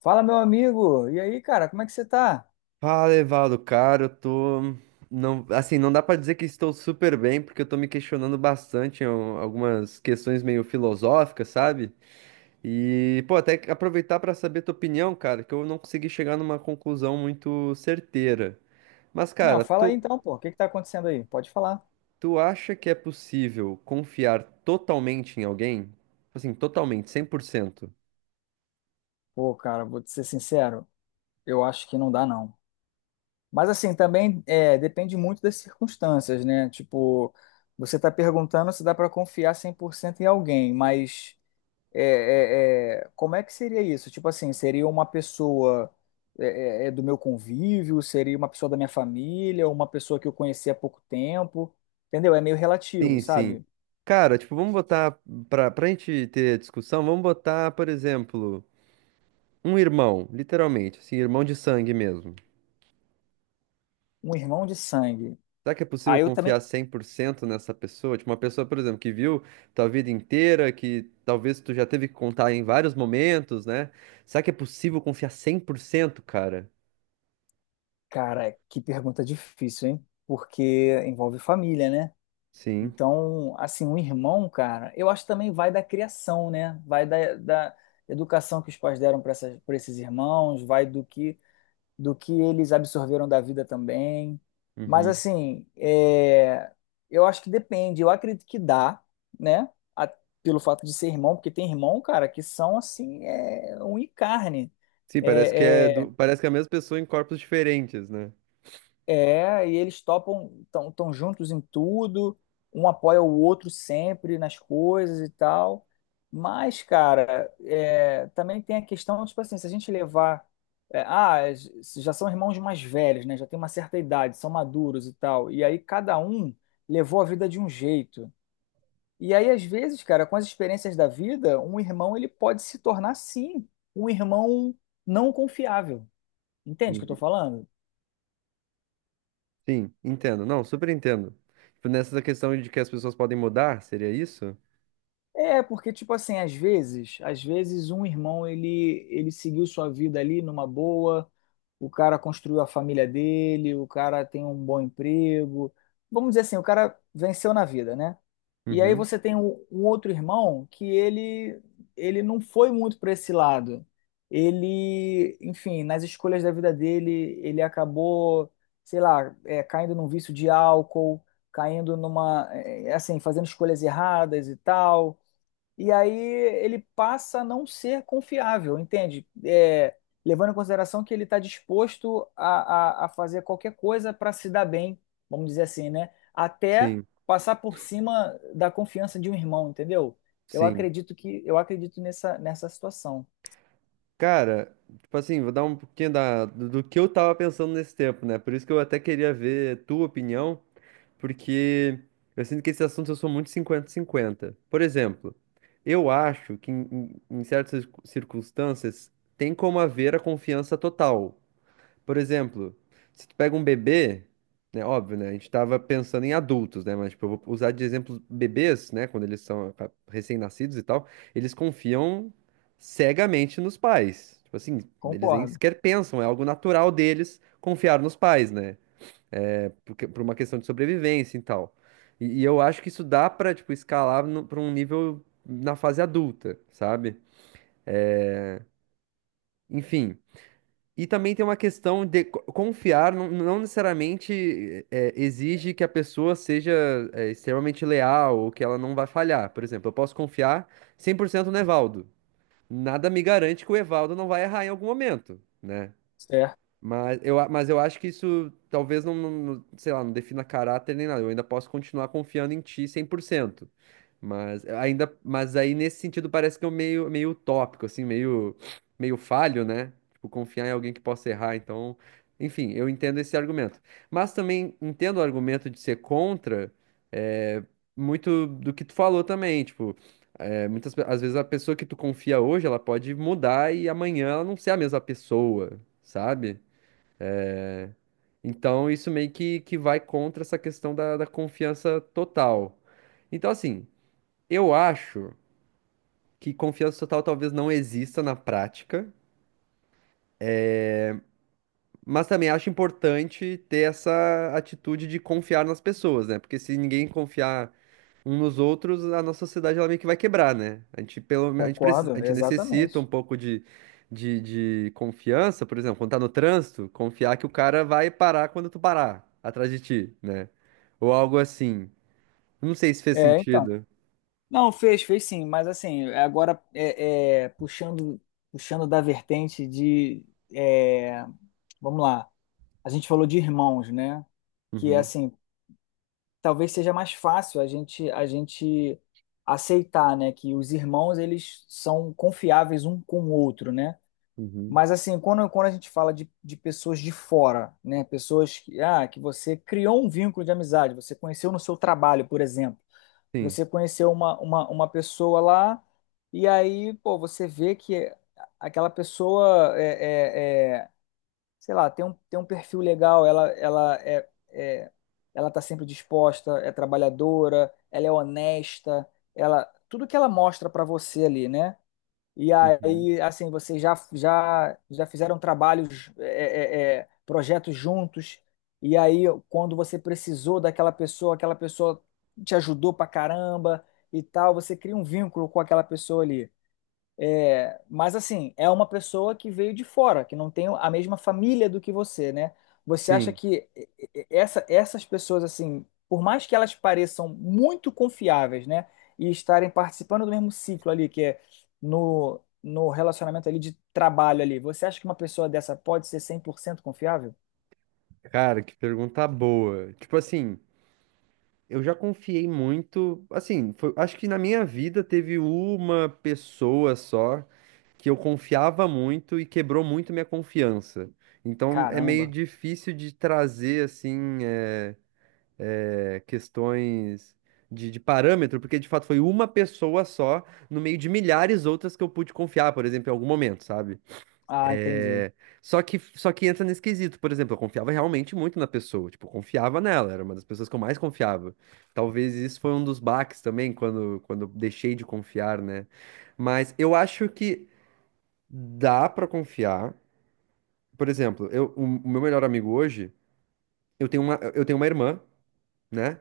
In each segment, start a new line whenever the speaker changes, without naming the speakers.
Fala, meu amigo. E aí, cara, como é que você tá?
Fala, Evaldo, cara, eu tô. Não, assim, não dá pra dizer que estou super bem, porque eu tô me questionando bastante em algumas questões meio filosóficas, sabe? E, pô, até que aproveitar pra saber tua opinião, cara, que eu não consegui chegar numa conclusão muito certeira. Mas,
Não,
cara,
fala aí
tu,
então, pô. O que que tá acontecendo aí? Pode falar.
tu acha que é possível confiar totalmente em alguém? Assim, totalmente, 100%?
Pô, cara, vou te ser sincero, eu acho que não dá, não. Mas assim, também depende muito das circunstâncias, né? Tipo, você tá perguntando se dá pra confiar 100% em alguém, mas é, como é que seria isso? Tipo assim, seria uma pessoa do meu convívio? Seria uma pessoa da minha família? Uma pessoa que eu conheci há pouco tempo? Entendeu? É meio relativo,
Sim, sim.
sabe?
Cara, tipo, vamos botar, pra gente ter discussão, vamos botar, por exemplo. Um irmão, literalmente, assim, irmão de sangue mesmo.
Um irmão de sangue.
Será que é possível
Aí eu também.
confiar 100% nessa pessoa? Tipo, uma pessoa, por exemplo, que viu tua vida inteira, que talvez tu já teve que contar em vários momentos, né? Será que é possível confiar cem por cento, cara?
Cara, que pergunta difícil, hein? Porque envolve família, né?
Sim.
Então, assim, um irmão, cara, eu acho que também vai da criação, né? Vai da educação que os pais deram para para esses irmãos, vai do que eles absorveram da vida também. Mas,
Uhum.
assim, eu acho que depende. Eu acredito que dá, né? A- Pelo fato de ser irmão, porque tem irmão, cara, que são, assim, um e carne.
Sim, parece
É, é,
parece que é a mesma pessoa em corpos diferentes, né?
E eles topam, estão tão juntos em tudo, um apoia o outro sempre nas coisas e tal. Mas, cara, é, também tem a questão, tipo assim, se a gente levar. é, ah, s- Já são irmãos mais velhos, né? Já tem uma certa idade, são maduros e tal. E aí cada um levou a vida de um jeito. E aí, às vezes, cara, com as experiências da vida, um irmão ele pode se tornar, sim, um irmão não confiável. Entende o que eu tô
Uhum.
falando?
Sim, entendo. Não, super entendo. Tipo, nessa questão de que as pessoas podem mudar, seria isso?
É, porque, tipo assim, às vezes um irmão, ele seguiu sua vida ali numa boa, o cara construiu a família dele, o cara tem um bom emprego, vamos dizer assim, o cara venceu na vida, né? E aí
Uhum.
você tem um outro irmão que ele não foi muito para esse lado. Ele, enfim, nas escolhas da vida dele, ele acabou, sei lá, é, caindo num vício de álcool, caindo numa, assim, fazendo escolhas erradas e tal e aí ele passa a não ser confiável, entende? É, levando em consideração que ele está disposto a fazer qualquer coisa para se dar bem, vamos dizer assim, né? Até
Sim,
passar por cima da confiança de um irmão, entendeu? Eu
sim.
acredito que eu acredito nessa, nessa situação.
Cara, tipo assim, vou dar um pouquinho da, do que eu tava pensando nesse tempo, né? Por isso que eu até queria ver tua opinião, porque eu sinto que esse assunto eu sou muito 50-50. Por exemplo, eu acho que em certas circunstâncias tem como haver a confiança total. Por exemplo, se tu pega um bebê, né, óbvio, né, a gente tava pensando em adultos, né, mas tipo, eu vou usar de exemplo bebês, né, quando eles são recém-nascidos e tal, eles confiam cegamente nos pais. Tipo assim, eles nem
Concordo.
sequer pensam, é algo natural deles confiar nos pais, né, porque, por uma questão de sobrevivência e tal. E eu acho que isso dá pra, tipo, escalar no, pra um nível na fase adulta, sabe? Enfim, e também tem uma questão de confiar, não necessariamente exige que a pessoa seja extremamente leal ou que ela não vai falhar. Por exemplo, eu posso confiar 100% no Evaldo. Nada me garante que o Evaldo não vai errar em algum momento, né?
Certo,
Mas eu acho que isso talvez sei lá, não defina caráter nem nada. Eu ainda posso continuar confiando em ti 100%. Mas aí nesse sentido parece que é um meio utópico, assim, meio falho, né? Tipo, confiar em alguém que possa errar. Então, enfim, eu entendo esse argumento. Mas também entendo o argumento de ser contra, é, muito do que tu falou também, tipo, às vezes a pessoa que tu confia hoje, ela pode mudar e amanhã ela não ser a mesma pessoa, sabe? Então, isso meio que vai contra essa questão da confiança total. Então, assim, eu acho que confiança total talvez não exista na prática, mas também acho importante ter essa atitude de confiar nas pessoas, né? Porque se ninguém confiar uns nos outros, a nossa sociedade ela meio que vai quebrar, né? A gente, pelo, me- a gente, precisa, a
concordo,
gente necessita um
exatamente.
pouco de, de, de confiança, por exemplo, quando tá no trânsito, confiar que o cara vai parar quando tu parar atrás de ti, né? Ou algo assim. Não sei se fez
É, então.
sentido.
Não, fez, fez sim, mas assim, agora é, é, puxando, puxando da vertente de, é, vamos lá. A gente falou de irmãos, né? Que é
Uhum,
assim, talvez seja mais fácil a gente aceitar, né, que os irmãos eles são confiáveis um com o outro, né?
uhum,
Mas assim, quando a gente fala de pessoas de fora, né, pessoas que, ah, que você criou um vínculo de amizade, você conheceu no seu trabalho, por exemplo,
sim,
você conheceu uma pessoa lá e aí, pô, você vê que aquela pessoa sei lá, tem um perfil legal, ela tá sempre disposta, é trabalhadora, ela é honesta, ela, tudo que ela mostra para você ali, né? E
uhum,
aí, assim, vocês já fizeram trabalhos, projetos juntos, e aí, quando você precisou daquela pessoa, aquela pessoa te ajudou pra caramba e tal, você cria um vínculo com aquela pessoa ali. Mas assim, é uma pessoa que veio de fora, que não tem a mesma família do que você, né? Você acha
sim.
que e- essa- Essas pessoas, assim, por mais que elas pareçam muito confiáveis, né? E estarem participando do mesmo ciclo ali, que é no relacionamento ali de trabalho ali, você acha que uma pessoa dessa pode ser cem por cento confiável?
Cara, que pergunta boa. Tipo assim, eu já confiei muito. Assim, acho que na minha vida teve uma pessoa só que eu confiava muito e quebrou muito minha confiança. Então é meio
Caramba.
difícil de trazer, assim, questões de, parâmetro, porque de fato foi uma pessoa só no meio de milhares outras que eu pude confiar, por exemplo, em algum momento, sabe?
Ah, entendi.
Só que entra nesse quesito. Por exemplo, eu confiava realmente muito na pessoa. Tipo, eu confiava nela. Era uma das pessoas que eu mais confiava. Talvez isso foi um dos baques também, quando eu deixei de confiar, né? Mas eu acho que dá pra confiar. Por exemplo, o meu melhor amigo hoje, eu tenho uma irmã, né?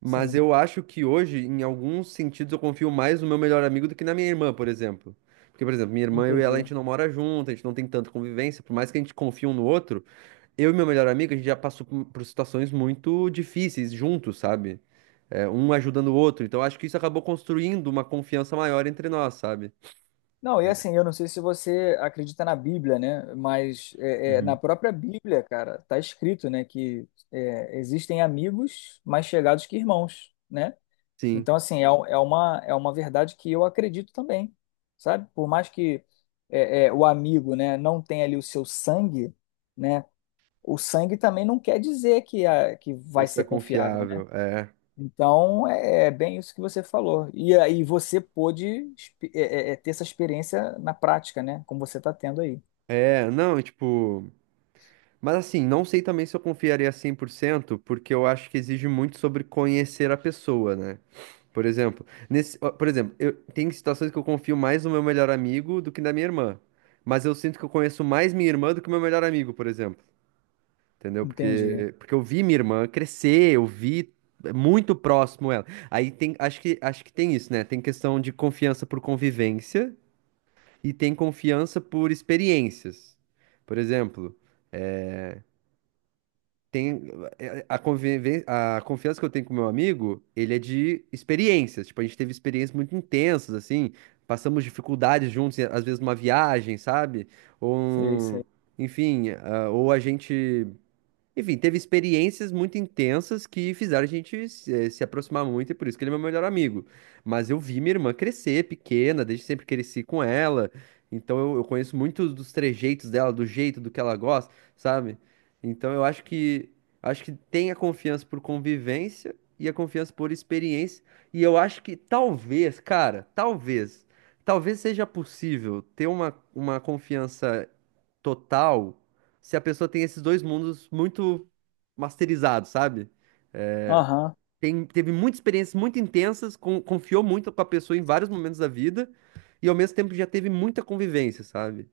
Mas
Sim,
eu acho que hoje, em alguns sentidos, eu confio mais no meu melhor amigo do que na minha irmã, por exemplo. Porque, por exemplo, minha irmã, eu e ela, a
entendi.
gente não mora junto, a gente não tem tanta convivência. Por mais que a gente confie um no outro. Eu e meu melhor amigo, a gente já passou por situações muito difíceis juntos, sabe? É, um ajudando o outro. Então, acho que isso acabou construindo uma confiança maior entre nós, sabe?
Não, e assim, eu não sei se você acredita na Bíblia, né? Mas na
Uhum.
própria Bíblia, cara, tá escrito, né, que é, existem amigos mais chegados que irmãos, né?
Sim,
Então, assim, é uma verdade que eu acredito também, sabe? Por mais que o amigo, né, não tenha ali o seu sangue, né? O sangue também não quer dizer que, a, que vai
pessoa
ser confiável, né?
confiável, é.
Então, é, é bem isso que você falou. E aí você pôde ter essa experiência na prática, né? Como você está tendo aí.
É, não, tipo. Mas assim, não sei também se eu confiaria 100%, porque eu acho que exige muito sobre conhecer a pessoa, né? Por exemplo, nesse, ó, por exemplo, eu tem situações que eu confio mais no meu melhor amigo do que na minha irmã, mas eu sinto que eu conheço mais minha irmã do que meu melhor amigo, por exemplo. Entendeu?
Entendi.
Porque eu vi minha irmã crescer, eu vi muito próximo ela. Aí tem, acho que tem isso, né? Tem questão de confiança por convivência e tem confiança por experiências. Por exemplo, tem a confiança que eu tenho com meu amigo, ele é de experiências. Tipo, a gente teve experiências muito intensas, assim, passamos dificuldades juntos, às vezes numa viagem, sabe? Ou,
Sei,
um-
sei.
enfim, ah, ou a gente Enfim, teve experiências muito intensas que fizeram a gente se aproximar muito, e por isso que ele é meu melhor amigo. Mas eu vi minha irmã crescer, pequena, desde sempre cresci com ela. Então eu conheço muitos dos trejeitos dela, do jeito do que ela gosta, sabe? Então eu acho que tem a confiança por convivência e a confiança por experiência. E eu acho que talvez, cara, talvez seja possível ter uma confiança total se a pessoa tem esses dois mundos muito masterizados, sabe?
Aham.
Teve muitas experiências muito intensas, confiou muito com a pessoa em vários momentos da vida, e ao mesmo tempo já teve muita convivência, sabe?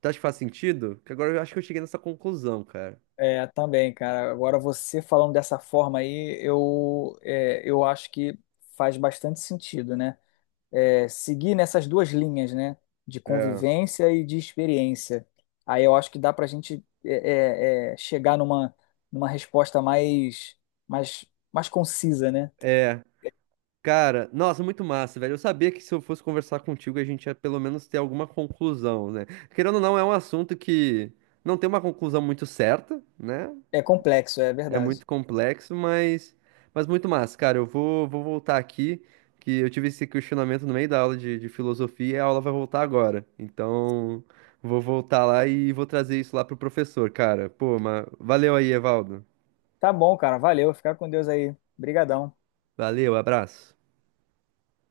Tu acha que faz sentido? Que agora eu acho que eu cheguei nessa conclusão, cara.
É, também, cara. Agora você falando dessa forma aí, eu, é, eu acho que faz bastante sentido, né? É, seguir nessas duas linhas, né? De
É.
convivência e de experiência. Aí eu acho que dá pra gente chegar numa, numa resposta mais, mais, mais concisa, né?
É. Cara, nossa, muito massa, velho. Eu sabia que se eu fosse conversar contigo, a gente ia pelo menos ter alguma conclusão, né? Querendo ou não, é um assunto que não tem uma conclusão muito certa, né?
É complexo, é
É
verdade.
muito complexo, mas muito massa. Cara, eu vou voltar aqui, que eu tive esse questionamento no meio da aula de, filosofia e a aula vai voltar agora. Então, vou voltar lá e vou trazer isso lá pro professor, cara. Pô, mas valeu aí, Evaldo.
Tá bom, cara. Valeu. Fica com Deus aí. Brigadão.
Valeu, abraço.